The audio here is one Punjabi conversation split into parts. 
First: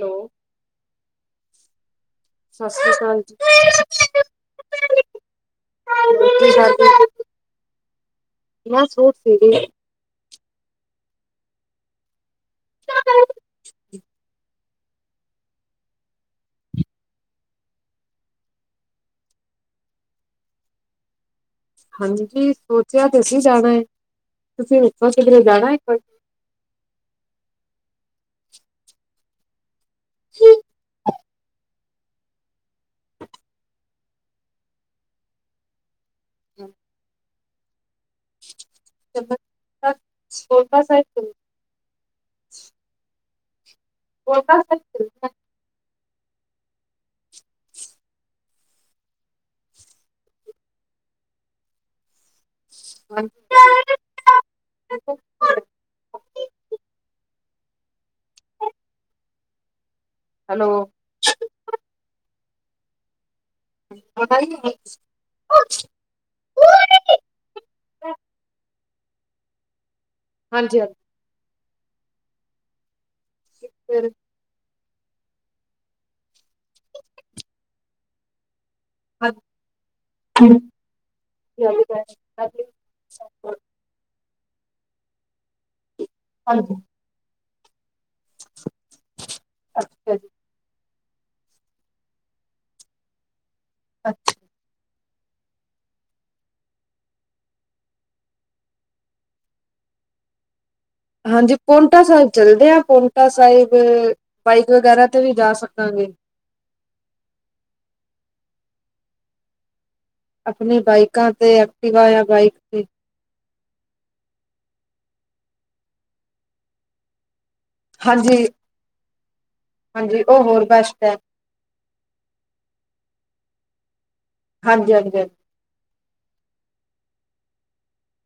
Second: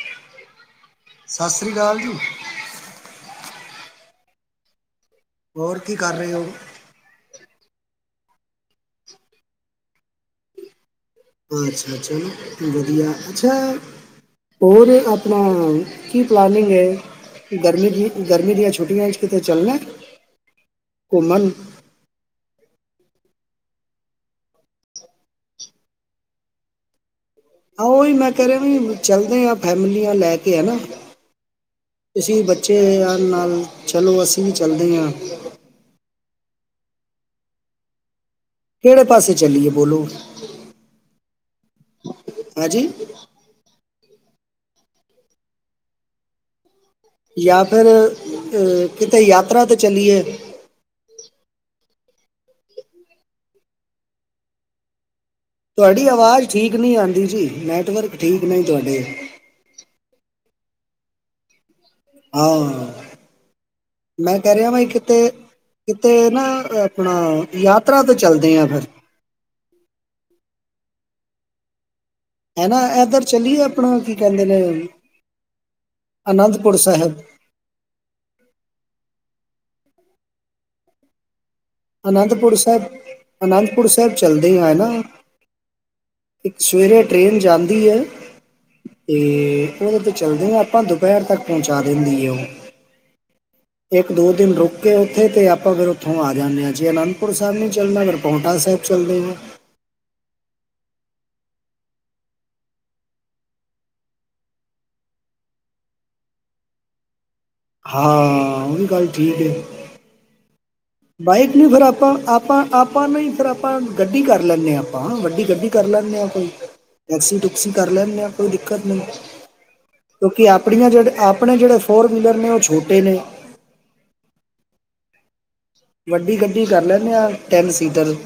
ਹੈਲੋ। ਸਤਿ ਸ੍ਰੀ ਅਕਾਲ ਜੀ। ਸਤਿ ਸ੍ਰੀ ਅਕਾਲ ਜੀ ਹੋਰ ਕੀ ਕਰ ਰਹੇ ਹੋ [unintelligible] ਮੈਂ ਸੂਟ ਸੀ। [unintelligible] ਅੱਛਾ-ਅੱਛਾ ਵਧੀਆ, ਅੱਛਾ। ਹੋਰ ਆਪਣਾ ਕੀ ਪਲਾਨਿੰਗ ਏ? ਗਰਮੀ ਦੀ ਗਰਮੀ ਦੀਆੰ ਛੁੱਟੀਆਂ ਚ ਕਿਤੇ ਚੱਲਨਾ ਘੁੰਮਨ? ਹਾਂਜੀ ਸੋਚਿਆ ਤੇ ਸੀਂ ਜਾਣਾ ਏ, ਤੁਸੀਂ ਇਥੋਂ ਕਿਧਰੇ ਜਾਣਾ ਏ ਕੋਈ? ਹਾਂ ਉਹੀ ਮੈਂ ਕਹਿ ਰਿਹਾ ਵੀ ਚੱਲਦੇ ਆ ਫੈਮਲੀਆਂ ਲੈ ਕੇ ਹੈਨਾ। ਤੁਸੀਂ ਬੱਚ੍ਯਾਂ ਨਾਲ ਚਲੋ ਅਸੀਂ ਵੀ ਚੱਲਦੇ ਆਂ। [unintelligible] ਕੇੜੇ ਪਾਸੇ ਚੱਲੀਏ ਬੋਲੋ, ਕੋਲਕਾ ਸਾਈਡ ਚਲ ਹਾਂਜੀ? [unintelligible] ਯਾ ਫੇਰ ਕਿਤੇ ਯਾਤਰਾ ਤੇ ਚੱਲੀਏ? [unintelligible] ਤੁਵਾਡੀ ਆਵਾਜ਼ ਠੀਕ ਨੀ ਆਂਦੀ ਜੀ ਨੈਟਵਰਕ ਠੀਕ ਨਹੀ ਤੁਵਾਡੇ। ਹੈਲੋ ਹ [inaudible] [unintelligible] ਮੈਂ ਕਹ ਰਹਯਾਂ ਬਈ ਕਿਤੇ, ਕਿਤੇ ਨਾ ਆਪਣਾ ਯਾ ਯਾਤਰਾ ਤੇ ਹਾਂਜੀ-ਹਾਂਜੀ ਚੱਲਦੇ ਆ ਫੇਰ। ਹਾਂਜੀ-ਹਾਂਜੀ। ਹੈ ਨਾ ਏਧਰ ਚੱਲੀਏ ਆਪਣਾ ਫੇਰ ਕੀ ਕਹਿੰਦੇ ਨੇ ਅਨੰਦਪੁਰ ਸਾਹਿਬ? [unintelligible] ਅਨੰਦਪੁਰ ਸਾਹਿਬ ਅਨੰਦ ਅਨੰਦ ਪੁਰ ਸਾਹਿਬ ਚੱਲਦੇ ਆ ਹੈਨਾ, ਇੱਕ ਸਵੇਰੇ ਟ੍ਰੇਨ ਜਾਂਦੀ ਏ ਤੇ ਉਦੇ ਤੇ ਜੀ। ਚੱਲਦੇ ਆਂ ਆਪਾਂ ਦੁ ਦੁਪਹਿਰ ਤੱਕ ਪਹੁੰਚਾ ਦੇਂਦੀ ਏ ਉਹ ਇੱਕ ਦੋ ਦਿਨ ਰੁਕ ਤੇ ਉੱਥੇ ਤਾਂ ਆਪਾਂ ਫੇਰ ਉੱਥੋਂ ਆ ਜਾਂਨੇ ਆਂ ਜੇ ਅਨੰਦਪੁਰ ਸਾਹਿਬ ਨਹੀਂ ਚੱਲਣਾ ਫੇਰ ਪੌਟਾ ਸਾਹਿਬ ਚੱਲਦੇ ਆਂ। ਹਾਂਜੀ ਪੋਂਟਾ ਸਾਹਿਬ ਚਲਦੇ ਆਂ ਪੋਂਟਾ ਸਾਹਿਬ ਬਾਈਕ ਵਗੈਰਾ ਤੇ ਵੀ ਜਾ ਸਕਾਂਗੇ। ਹਾਂ। ਓ ਵੀ ਗੱਲ ਠੀਕ ਏ। ਆਪਣੀ ਬਾਈਕਾਂ ਤੇ ਬਾਾਈਕ ਕਿਉਂ ਖਰਾਤਾ ਐਕਟਿਵਾ ਜਾਂ ਆਪਾਂ- ਬਾਈਕ ਆਪਾਂ ਤੇ ਆਪਾਂ ਨਹੀਂ ਫੇਰ ਆਪਾਂ। ਗੱਡੀ ਕਰ ਲੈਂਨੇ ਹਾਂ। ਆਪਾਂ ਵੱਡੀ ਗੱਡੀ ਕਰ ਲੈਂਨੇ ਹਾਂ। ਕੋਈ ਟੈਕਸੀ-ਟੁਕਸੀ ਕਰ ਲੈਂਨੇ ਹਾਂ ਹਾਂਜੀ ਕੋਈ ਦਿੱਕਤ ਨਹੀਂ। ਹਾਂਜੀ ਉਹ ਕਿਉਂਕਿ ਹੋਰ ਆਪਣੀਆਂ ਬੈਸਟ ਜਿਹੜੇ ਹੈ ਆਪ ਆਪਣੇ ਜਿਹੜੇ ਫੋਰ ਵੀਲਰ ਨੇ ਉਹ ਛੋਟੇ ਨੇ ਹਾਂਜੀ ਹਾਂਜੀ ਹਾਂਜੀ। ਵੱਡੀ ਗੱਡੀ ਕਰ ਲੈਂਦੇ ਆ, ਟੈਨ ਸੀਟਰ ਦੀ।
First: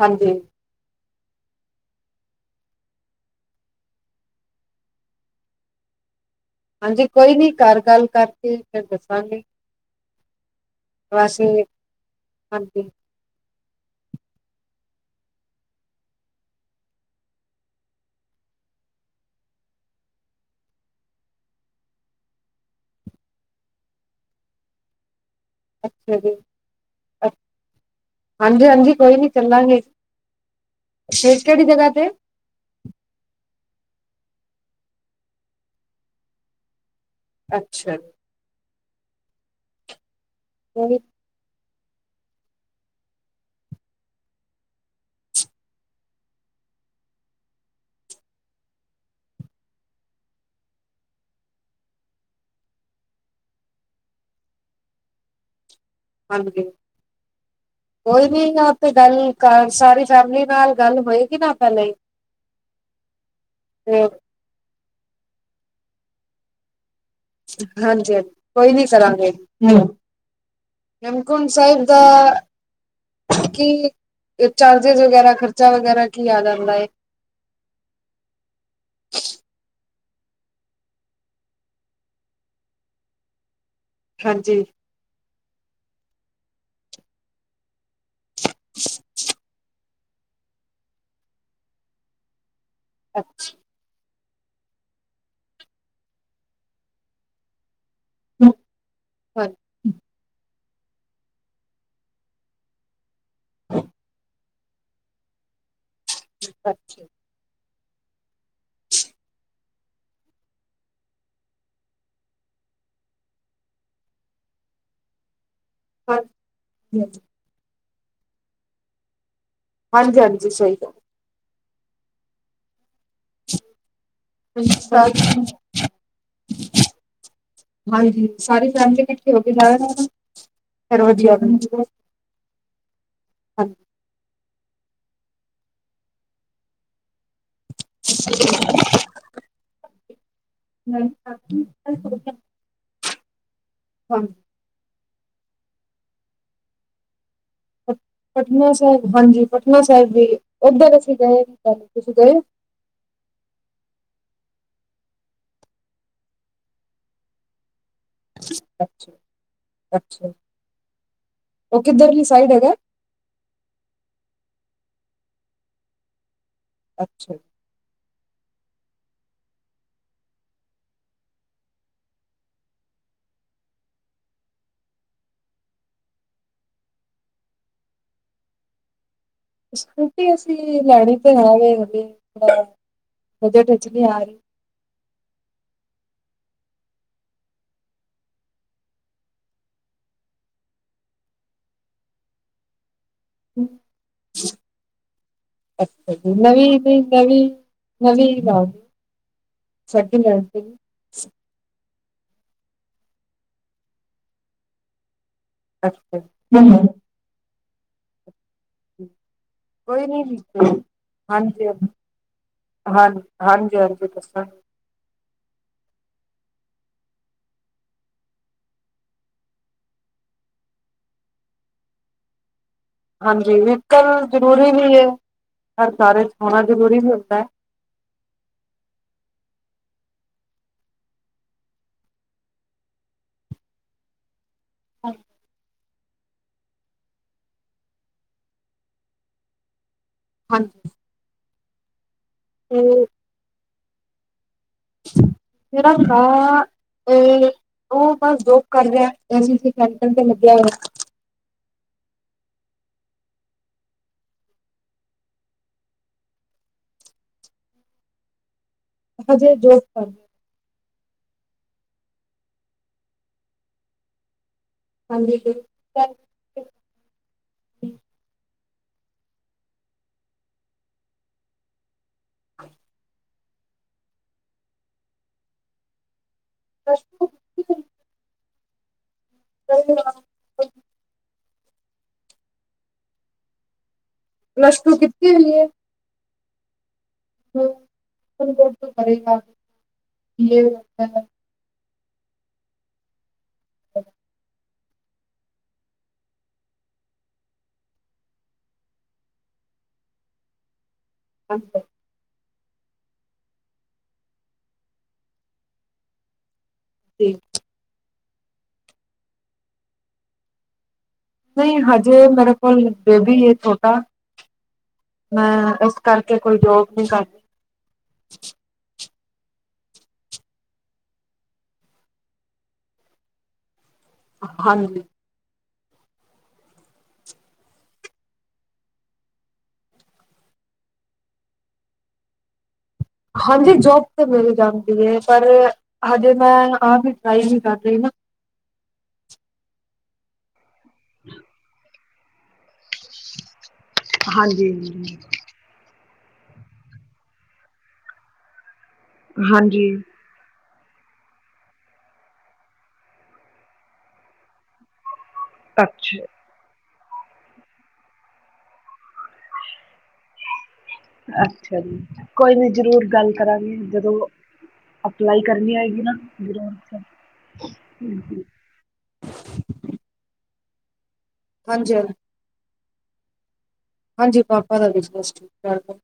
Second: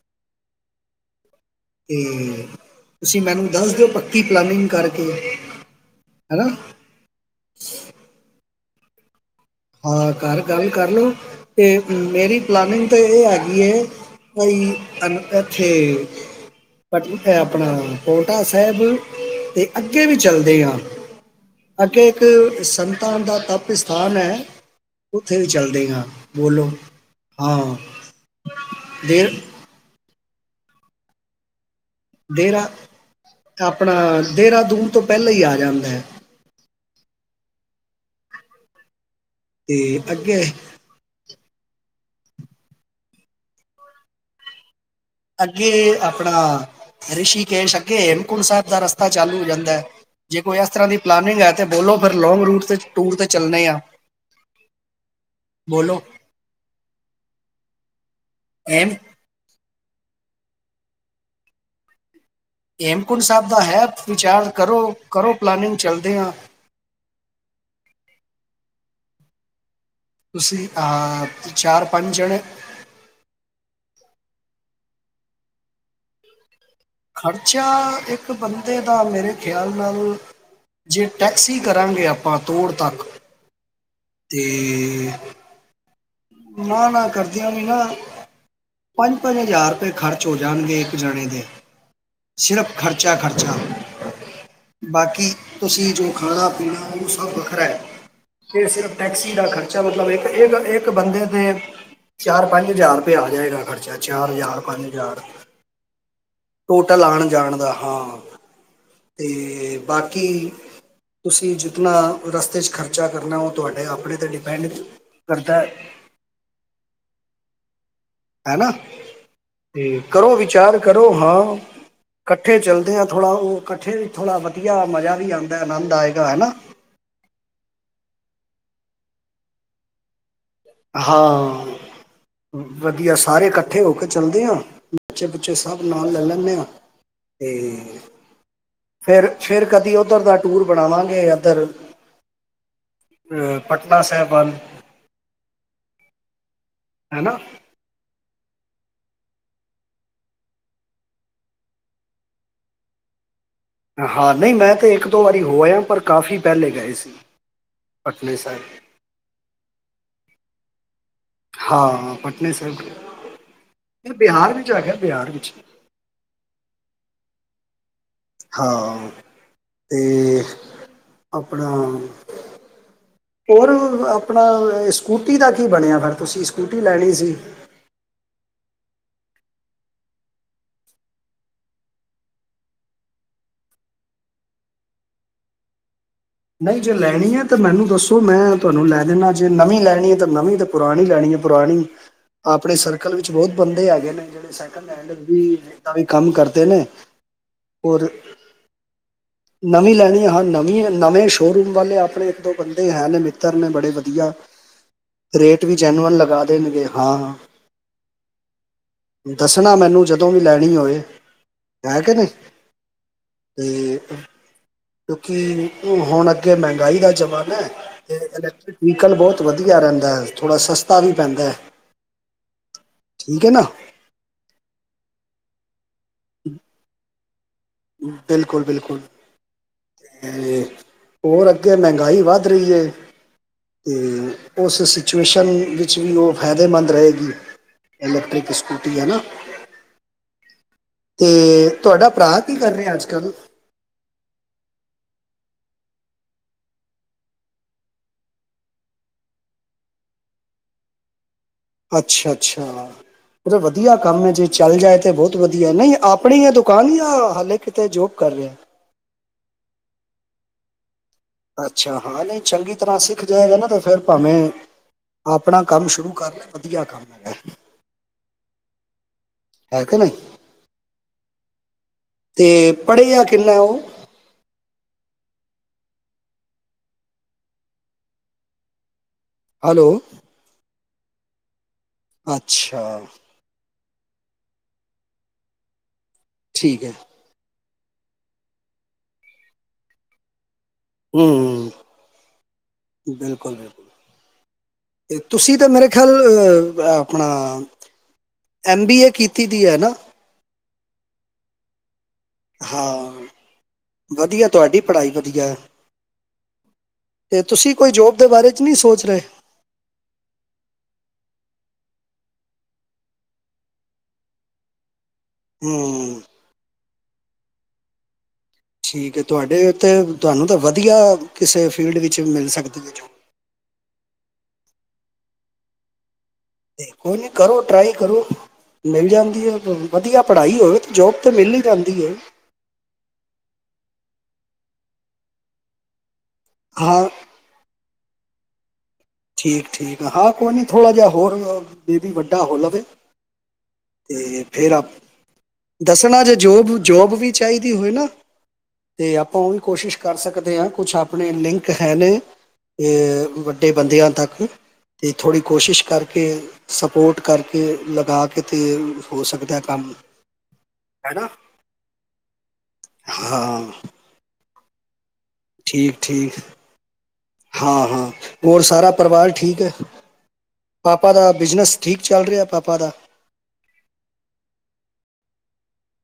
ਹਾਂਜੀ। ਤੇ ਤੁਸੀਂ, ਮੈਨੂੰ ਦੱਸ ਦਿਓ ਪੱਕੀ ਪਲਾਨਿਂਗ ਕਰਕੇ ਹੈਨਾ। ਹਾਂਜੀ। ਕੋਈ ਨੀ ਘਰ ਗੱਲ ਕਰਕੇ ਫੇਰ ਦੱਸਾਂਗੀ। ਹਾਂ ਘਰ ਗੱਲ ਕਰ ਲੋ। ਤੇ ਮੇਰੀ ਹਾਂਜੀ ਪਲਾਨਿੰਗ ਤਾਂ ਇਹ ਹੈਗੀ ਏ। ਕਈ ਏਨੂੰ ਐਥੇ ਆਪਣੀ ਫੈਮਿਲੀ ਨਾਲ, ਪੋਂਟਾ ਸਾਹਿਬ ਦੇ ਅੱਗੇ ਵੀ ਚੱਲਦੇ ਹਾਂ। ਅੱਗੇ ਇੱਕ ਸੰਤਾ ਦਾ ਤਪ ਸਥਾਨ ਹੈ। ਉੱਥੇ ਵੀ ਚਲ ਅੱਛਾ ਜੀ। ਅ ਹਾਂਜੀ-ਹਾਂਜੀ ਕੋਈ ਨੀ ਦੇਰ ਚੱਲਾਂਗੇ। ਸ਼ਿਵਕੇ ਦੀ ਜਗ੍ਹਾ ਤੇ। ਡੇਰਾ। ਆਪਣਾ ਦੇਰਾਦੂਨ ਤੋਂ ਪਹਿਲਾਂ ਹੀ ਆ ਜਾਂਦਾ ਐ। ਅੱਛਾ। ਤੇ ਅੱਗੇ ਉਹ ਵੀ ਅੱਗੇ ਆਪਣਾ। ਰਿਸ਼ੀਕੇਸ਼ ਅੱਗੇ ਹੇਮਕੁੰਟ ਸਾਹਿਬ ਦਾ ਰਸਤਾ ਚਾਲੂ ਹੋ ਜਾਂਦੈ। ਜੇ ਕੋਈ ਇਸ ਤਰ੍ਹਾਂ ਦੀ ਪਲਾਨਿੰਗ ਲੈ ਕੇ ਗਿਓ। ਤੇ ਫਿਰ ਲੌਂਗ ਰੂਟ ਤੇ ਟੂਰ ਤੇ ਚੱਲਣੇ ਆ। ਬੋਲੋ। ਹਾਂਜੀ। ਕੋਈ ਵੀ ਆਪੇ ਹੇਮ ਗੱਲ ਘਰ ਸਾਰੀ ਫੈਮਿਲੀ ਨਾਲ ਗੱਲ ਹੋਏਗੀ ਨਾ ਪਹਿਲੇ। ਹੇਮਕੁੰਟ ਸਾਹਿਬ ਦਾ ਹੈ ਤੇ ਵਿਚਾਰ ਕਰੋ। ਕਰੋ ਪਲਾਨਿੰਗ ਚਲਦੇ ਆ। ਹਾਂਜੀ ਹਾਂਜੀ ਕੋਈ ਨੀ ਕਰਾਂਗੇ ਜੀ। ਤੁਸੀਂ ਆ ਚਾਰ-ਪੰਜ ਜਾਣੇ ਕੀ ਚਾਰਜਿਸ ਵਗੈਰਾ। ਖਰਚਾ ਵਗੈਰਾ ਕੀ ਆ ਜਾਂਦਾ ਏ? ਖ਼ਰਚਾ ਇੱਕ ਬੰਦੇ ਦਾ ਮੇਰੇ ਖਿਆਲ ਨਾਲ! ਜੇ ਟੈਕਸੀ ਕਰਾਂਗੇ ਆਪਾਂ ਤੋੜ ਤੱਕ ਤੇ ਹਾਂਜੀ ਨਾ- ਨਾ ਕਰਦਿਆਂ ਵੀ ਨਾ ਪੰਜ-ਪੰਜ ਹਜ਼ਾਰ ਰੁ ਖਰਚ ਹੋ ਜਾਣਗੇ ਇੱਕ ਜਣੇ ਦੇ ਸਿਰਫ਼ ਖਰਚਾ-ਖਰਚਾ। ਬਾਕੀ ਤੁਸੀਂ ਜੋ ਖਾਣਾ ਪੀਣਾ ਉਹ ਸਭ ਵੱਖਰਾ ਹੈ। ਹਾਂਜੀ ਕਿ ਸਿਰਫ ਟੈਕਸੀ ਦਾ ਹਾਂਜੀ ਖਰਚਾ। ਮਤਲਬ ਇੱਕ- ਇੱਕ ਬੰਦੇ ਤੇ ਚਾਰ -ਪੰਜ ਹਜ਼ਾਰ ਰੁਪਇਆ ਆ ਜਾਏਗਾ ਖਰਚਾ। ਚਾਰ ਹਜ਼ਾਰ, ਪੰਜ ਹਜ਼ਾਰ। ਹਾਂਜੀ ਹੋਟਟਲ ਆਣ ਜਾਣ ਦਾ ਹਾਂ। ਤੇ ਬਾਕੀ ਤੁਸੀਂ ਜਿਤਨਾ ਰਸਤੇ 'ਚ ਖਰਚਾ ਕਰਨਾ। ਉਹ ਤੁਹਾਡੇ ਆਪਣੇ 'ਤੇ ਡਿਪੈਂਡ ਕਰਦੈ। ਹੂੰ ਹੂੰ ਹਨਾ‌ਤੇ ਹਾਂਜੀ ਕਰੋ ਹਾਂਜੀ ਸਹੀ ਵਿਚਾਰ ਕਰੋ ਹਾਂ। ਇਕੱਠੇ ਚਲਦੇ ਆਂ। ਥੋੜਾ ਉਹ ਇਕੱਠੇ ਵੀ, ਥੋੜਾ ਗੱਲ ਵਧੀਆ ਸਾ- ਮਜ਼ਾ ਵੀ ਆਂਦੈ, ਆਨੰਦ ਆਏਗਾ ਹਨਾ। ਹਾਂਜੀ। ਸਾਰੀ ਫੈਮਲੀ ਇਕੱਠੇ ਹੋ ਕੇ ਜਾ ਵਧੀਆ ਹਾਂ। ਬਣੇਗਾ। ਵਧੀਆ ਸਾਰੇ ਇਕੱਠੇ ਹਾਂਜੀ ਹੋ। ਚੱਲਦੇ ਆਂ ਬੱਚੇ ਬੱਚੇ ਸਭ ਨਾਲ ਲੈ ਲੈਂਦੇ ਹਾਂ ਤੇ [unintelligible] ਫਿਰ-ਫਿਰ ਕਦੀ ਉੱਧਰ ਦਾ ਟੂਰ ਬਣਾਵਾਂਗੇ। ਇੱਧਰ ਹਾਂਜੀ ਅ ਪਟਨਾ ਸਾਹਿਬਾਨ ਹੈਨ। ਹੈਨਾ। ਪਟਨਾ ਸਾਹਿਬ ਹਾਂਜੀ ਪਟਨਾ ਸਾਹਿਬ ਵੀ ਉੱਧਰ ਅਸੀਂ ਗਏ ਸੀ ਪਲ ਤੁਸੀਂ ਗਏ ਹੋ। ਹਾਂ ਨਹੀਂ ਮੈਂ ਤੇ ਇੱਕ ਦੋ ਵਾਰੀ ਹੋਇਆ ਪਰ ਕਾਫ਼ੀ ਪਹਿਲੇ ਗਏ ਸੀ। ਪਟਨੇ ਸਾਹਿਬ ਅੱਛਾ -ਅੱਛਾ ਉਹ ਹਾਂ ਕਿੱਧਰਲੀ ਸਾਈਡ ਪਟਨਾ ਹੈਗਾ ਸਾਹਿਬ ਬਿਹਾਰ ਵਿੱਚ ਹੈਗਾ ਬਿਹਾਰ ਵਿੱਚ ਅੱਛਾ ਜੀ। ਹਾਂ ਤੇ ਆਪਣਾ ਔਰ ਆਪਣਾ ਸਕੂਟੀ ਦਾ ਕੀ ਬਣਿਆ ਫਿਰ ਤੁਸੀਂ ਸਕੂਟੀ ਲੈਣੀ ਸੀ। ਸਕੂਟੀ ਅਸੀਂ ਲੈਣੀ ਤੇ ਹੈ ਵੇ ਹਲੇ ਥੋੜਾ ਬਜਟ ਵਿੱਚ ਨਹੀਂ ਆ ਰਹੀ। ਨਹੀਂ ਜੇ ਲੈਣੀ ਹੈ ਤਾਂ ਮੈਨੂੰ ਦੱਸੋ ਮੈਂ ਤੁਹਾਨੂੰ ਲੈ ਦੇਣਾ ਜੇ ਨਵੀਂ ਲੈਣੀ ਹੈ ਤਾਂ ਨਵੀਂ ਪੁਰਾਣੀ ਲੈਣੀ ਹੈ ਪੁਰਾਣੀ ਆਪਣੇ ਸਰ ਕਲ ਵਿੱਚ ਬਹੁਤ ਬੰਦੇ ਹੈਗੇ ਨੇ ਜਿਹੜੇ ਸਕਿੰਡ ਹੈਂਡ ਵੀ ਕੰਮ ਕਰਦੇ ਨੇ। ਔਰ ਨਵੀਂ-ਨਵੀਂ [unintelligible] ਨਵੀਂ ਲੈਣੀ ਆ ਹਾਂ ਨਵੀਂ ਨਵੇਂ ਸ਼ੋਅਰੂਮ ਵਾਲੇ ਆਪਣੇ ਇੱਕ ਦੋ ਬੰਦੇ ਹੈ ਨੇ ਮਿੱਤਰ ਨੇ ਬੜੇ ਵਧੀਆ ਰੇਟ ਵੀ ਜੈਨੂਅਨ ਅੱਛਾ ਲੱਗਾ ਦੇਣਗੇ ਜੀ, ਹਾਂ-ਹਾਂ। ਕੋਈ ਨੀ ਜਦੋਂ ਵੀ ਲੈਣੀ ਹੋਏ ਹਾਂਜੀ ਆ। ਹਾਂਜੀ- ਹੈ ਕਿ ਨਹੀਂ ਹਾਂਜੀ -ਹਾਂਜੀ ਦੱਸੋ। ਕਿਉਕਿ ਹੁਣ ਅੱਗੇ ਮਹਿੰਗਾਈ ਦਾ ਜ਼ਮਾਨਾ। ਤੇ ਇਲੈਕਟ੍ਰਿਕ ਵਹੀਕਲ ਬਹੁਤ ਵਧੀਆ ਰਹਿੰਦਾ ਹੈ ਥੋੜਾ ਸਸਤਾ ਵੀ ਪੈਂਦਾ। [inaudible] ਹਾਂਜੀ ਵੀਕਲ ਜ਼ਰੂਰੀ ਵੀ ਹੈ ਹਰ ਸਾਰੇ ਸਖਾਂਣਾ ਜ਼ਰੂਰੀ ਵੀ ਹੁੰਦਾ। ਬਿਲਕੁਲ- ਬਿਲਕੁਲ ਅਤੇ ਹੋਰ ਅੱਗੇ ਮਹਿੰਗਾਈ ਵੱਧ ਰਹੀ ਹੈ ਤੇ ਉਸ ਹੈ ਸਿਚੁਏਸ਼ਨ ਵਿੱਚ ਵਿੱਚ ਵੀ ਉਹ ਫਾਇਦੇਮੰਦ ਰਹੇਗੀ ਇਲੈਕਟ੍ਰਿਕ ਸਕੂਟੀ ਹੈ ਨਾ। ਹਾਂਜੀ ਤੇ ਤੁਹਾਡਾ ਭਰਾ ਕੀ ਕਰ ਰਿਹਾ ਅੱਜ ਤੇ ਕੱਲ ਮੇਰਾ ਭਰਾ ਤੇ ਉਹ ਬਸ ਜੋਬ ਕਰ ਰਿਹਾ ਅਸੀਂਥੇ ਕੈ [unintelligible] ਤੇ ਲੱਗਿਆ ਹੋਇਆ। ਅੱਛਾ- ਅੱਛਾ ਉਹ ਵਧੀਆ ਕੰਮ ਹੈ ਜੇ ਚੱਲ ਜਾਏ ਤੇ ਬਹੁਤ ਵਧੀਆ ਨਹੀਂ ਆਪਣੀ ਆ ਦੁਕਾਨ ਹੀ ਆ ਹਲੇ ਕਿਤੇ ਜੋਬ ਕਰ ਰਿਹਾ। ਅਜੇ ਜੋਬ ਕਰ ਰਿ ਅੱਛਾ ਹਾਂ ਨਹੀਂ ਚੰਗੀ ਤਰ੍ਹਾਂ ਸਿੱਖ ਜਾਏਗਾ ਨਾ ਤੇ ਫਿਰ ਭਾਵੇਂ ਹਾਂਜੀ ਆਪਣਾ ਕੰਮ ਸ਼ੁਰੂ ਕਰ ਲੈ ਵਧੀਆ ਕੰਮ ਹੈਗਾ। ਹੈ ਕਿ ਨਹੀਂ। ਤੇ ਪੜ੍ਹਿਆਿ ਕਿੰਨਾ ਉਹ [unintelligible] ਹੈਲੋ ਅੱਛਾ ਪਲੱਸ ਟੂ ਕੀਤੀ ਹੋਈ ਏ। ਠੀਕ ਹੈ। [unintelligible] ਹੂੰ ਬਿਲਕੁਲ ਬਿਲਕੁਲ [inaudible] ਤੁਸੀਂ ਤਾਂ ਮੇਰੇ ਖਿਆਲ ਆਪਣਾ ਐਮ ਬੀ ਏ ਕੀਤੀ ਦੀ ਹੈ ਨਾ। ਅੱਛਾ ਹਾਂ ਵਧੀਆ ਤੁਹਾਡੀ ਪੜ੍ਹਾਈ ਵਧੀਆ ਤੇ ਤੁਸੀਂ ਕੋਈ ਜੋਬ ਦੇ ਬਾਰੇ ਚ ਨਹੀਂ ਸੋਚ ਰਹੇ। ਨਹੀਂ ਹਜੇ ਮੇਰੇ ਕੋਲ ਬੇਬੀ ਏ ਛੋਟਾ ਮੈਂ ਇਸ ਹੂੰ ਕਰਕੇ ਕੋਈ ਰੋਕ ਨੀ ਸਕ ਠੀਕ ਹੈ ਤੁਹਾਡੇ ਉੱਤੇ ਤੁਹਾਨੂੰ ਤਾਂ ਵਧੀਆ ਕਿਸੇ ਫੀਲਡ ਵਿੱਚ ਮਿਲ ਸਕਦੀ ਹੈ ਜੋਬ ਹਾਂਜੀ। ਕੋਈ ਨੀ ਕਰੋ ਟ੍ਰਾਈ ਕਰੋ। ਮਿਲ ਜਾਂਦੀ ਏ ਵਧੀਆ ਪੜ੍ਹਾਈ ਹੋਵੇ ਤਾਂ ਜੋਬ ਤਾਂ ਮਿਲ ਹੀ ਜਾਂਦੀ ਏ। ਹਾਂਜੀ ਜੋਬ ਤੇ ਮਿਲ ਜਾਂਦੀ ਏ ਪਰ ਹਜੇ ਮੈਂ ਆਪ ਹਾਂ ਵੀ ਟਰਾਈ ਨੀ ਕਰ ਰਹੀ ਨਾ ਠੀਕ-ਠੀਕ ਹਾਂ ਕੋਈ ਨਹੀਂ ਥੋੜ੍ਹਾ ਜਿਹਾ ਹੋਰ ਬੇਬੀ ਵੱਡਾ ਹੋ ਲਵੇ ਤੇ ਫੇਰ ਆਪ ਦੱਸਣਾ ਜੇ ਜੋਬ-ਜੋਬ ਵੀ ਚਾਹੀਦੀ ਹੋਏ ਨਾ ਤੇ ਆਪਾਂ ਉਹ ਵੀ ਕੋਸ਼ਿਸ਼ ਕਰ ਸਕਦੇ ਹਾਂ ਕੁੱਛ ਆਪਣੇ ਲਿੰਕ ਹੈ ਨੇ ਵੱਡੇ ਬੰਦਿਆਂ ਤੱਕ ਅਤੇ ਥੋੜ੍ਹੀ ਕੋਸ਼ਿਸ਼ ਕਰਕੇ ਸਪੋਰਟ ਕਰਕੇ ਲਗਾ ਕੇ ਕਿਤੇ ਹੋ ਸਕਦਾ ਕੰਮ ਹੈ ਨਾ ਅੱਛਾ ਜੀ ਕੋਈ ਨੀ ਜਰੂਰ ਗੱਲ ਹਾਂ ਕਰਾਂਗੇ ਜਦੋਂ ਅਪਲਾਈ ਕਰਨੀ ਠੀਕ ਹੋਏਗੀ ਨਾ ਠੀਕ ਹਾਂ ਹਾਂ ਹੋਰ ਸਾਰਾ ਪਰਿਵਾਰ ਠੀਕ ਹੈ ਪਾਪਾ ਦਾ ਬਿਜਨਸ ਹਾਂਜੀ ਠੀਕ ਚੱਲ ਰਿਹਾ ਪਾਪਾ ਦਾ ਹਾਂਜੀ ਪਾਪਾ ਦਾ ਬਿਜਨਸ ਠੀਕ-ਠਾਕ ਏ।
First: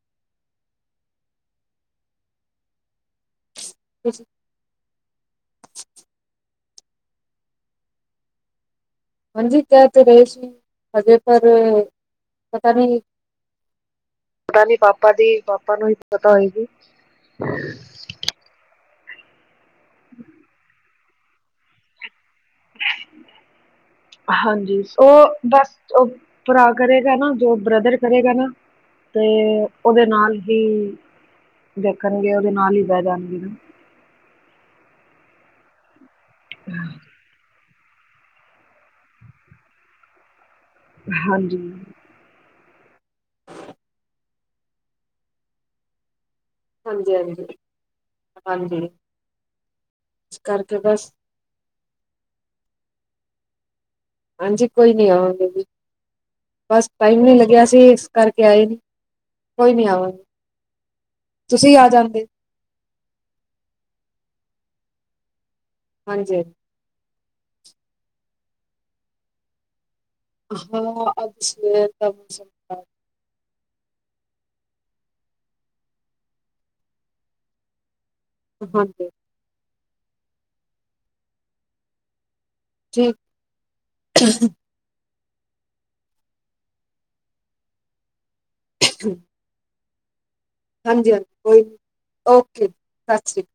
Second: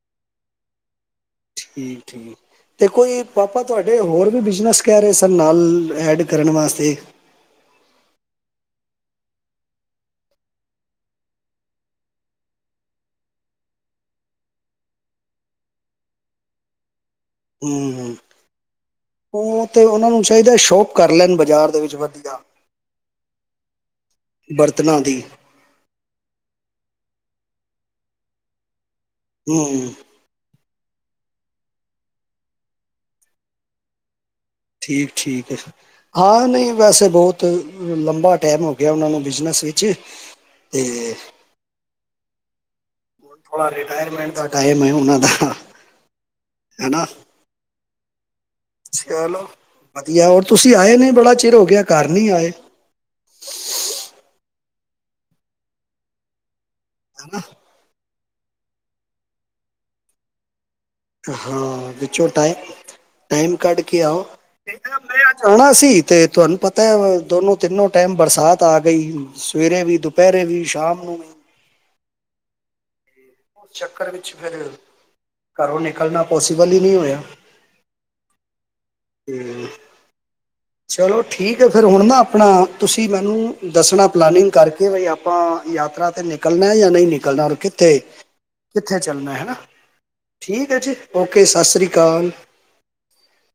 ਠੀਕ-ਠੀਕ ਤੇ ਕੋਈ ਪਾਪਾ ਤੁਹਾਡੇ ਹੋਰ ਵੀ ਬਿਜਨਸ ਕਹਿ ਰਹੇ ਸਨ ਨਾਲ ਐਡ ਕਰਨ ਵਾਸਤੇ। ਹਾਂਜੀ ਕਹਿ ਤੇ ਰਹੇ ਸੀ ਹਜੇ ਪਰ ਪਤਾ ਨਹੀਂ ਪਤਾ ਨੀ ਪਾਪਾ ਦੀ ਪਾਪਾ ਨੂੰ ਹੀ ਪਤਾ ਹੋਏਗੀ। ਹੂੰ ਉਹ ਤੇ ਉਹਨਾਂ ਨੂੰ ਚਾਹੀਦਾ ਸ਼ੋਪ ਕਰ ਲੈਣ ਬਾਜ਼ਾਰ ਦੇ ਵਿੱਚ ਵਧੀਆ ਹਾਂਜੀ, ਬਰਤਨਾਂ ਦੀ ਉਹ ਬਸ ਉਹ ਭਰਾ ਕਰੇਗਾ ਨਾ, ਜੋ ਬ੍ਰਦਰ ਕਰੇਗਾ ਨਾ, ਤੇ ਹਮ ਉਹਦੇ ਨਾਲ ਹੀ ਦੇਖਣਗੇ, ਉਹਦੇ ਨਾਲ ਹੀ ਬਹਿ ਜਾਣਗੇ ਠੀਕ-ਠੀਕ ਏ, ਹਾਂ ਨਹੀਂ ਵੈਸੇ ਬਹੁਤ ਲੰਬਾ ਟੈਮ ਹੋ ਗਿਆ ਉਹਨਾਂ ਨੂੰ ਬਿਜਨਸ ਵਿੱਚ ਤੇ ਹਾਂਜੀ ਥੋੜਾ ਰਿਟਾਇਰਮੈਂਟ ਦਾ ਟਾਈਮ ਹੈ ਉਹਨਾਂ ਦਾ ਹਨਾ ਹਾਂਜੀ-ਹਾਂਜੀ। ਚਲੋ ਵਧੀਆ ਇਸ ਹੋਰ ਤੁਸੀਂ ਕਰਕੇ ਆਏ ਨੇ ਬਸ ਬੜਾ ਚਿਰ ਹੋ ਗਿਆ ਘੱਰ ਨੀ ਆਏ ਹਾਂਜੀ ਕੋਈ ਨੀ ਆਵਾਂਗੇ ਜੀ ਬਸ ਟਾਈਮ ਨੀ ਹਨਾ ਲੱਗਿਆ ਸੀ। ਕਰਕੇ ਆਏ ਨੀ ਕੋਈ ਨੀ ਆਵਾਂਗੇ। ਤੁਸੀਂ ਆ ਹਾਂ ਜਾਂਦੇ ਵਿੱਚੋਂ ਟਾਈਮ-ਟਾਇਮ ਕੱਢ ਕੇ ਆਓ। ਤੇ ਹਾਂਜੀ ਹਾਂਜੀ, ਤੁਹਾਨੂੰ ਪਤਾ ਦੋਨੋ ਤਿੰਨੋ ਟਾਈਮ ਬਰਸਾਤ ਆ ਗਈ ਸਵੇਰੇ ਵੀ ਦੁਪਹਿਰੇ ਵੀ ਸ਼ਾਮ ਹਾਂ ਨੂੰ ਵੀ ਅੱਛ-ਤਛ ਉਸ ਚੱਕਰ ਵਿੱਚ ਫਿਰ ਘਰੋਂ ਨਿਕਲਣਾ ਪੋਸੀਬਲ ਹੀ ਨਹੀਂ ਹੋਇਆ। [unintelligible] ਹੂੰ। ਚਲੋ ਠੀਕ ਹੈ ਫੇਿਰ ਹੁਣ ਨਾ ਆਪਣਾ ਤੁਸੀਂ ਠੀਕ ਮੈਨੂੰ ਦੱਸਣਾ ਪਲਾਨਿੰਗ ਕਰਕੇ ਕਿ ਬਈ ਆਪਾਂ ਯਾਤਰਾ ਤੇ ਨਿਕਲਣਾ ਯਾਂ ਨਹੀਂ ਨਿਕਲਣਾ ਔਰ ਕਿੱਥੇ ਕਿੱਥੇ ਚੱਲਣਾ ਠੀਕ ਹੈ ਜੀ ਓਕੇ ਸਤਿ ਸ੍ਰੀ ਅਕਾਲ। ਓ ਸਤਿ ਸ਼੍ਰੀ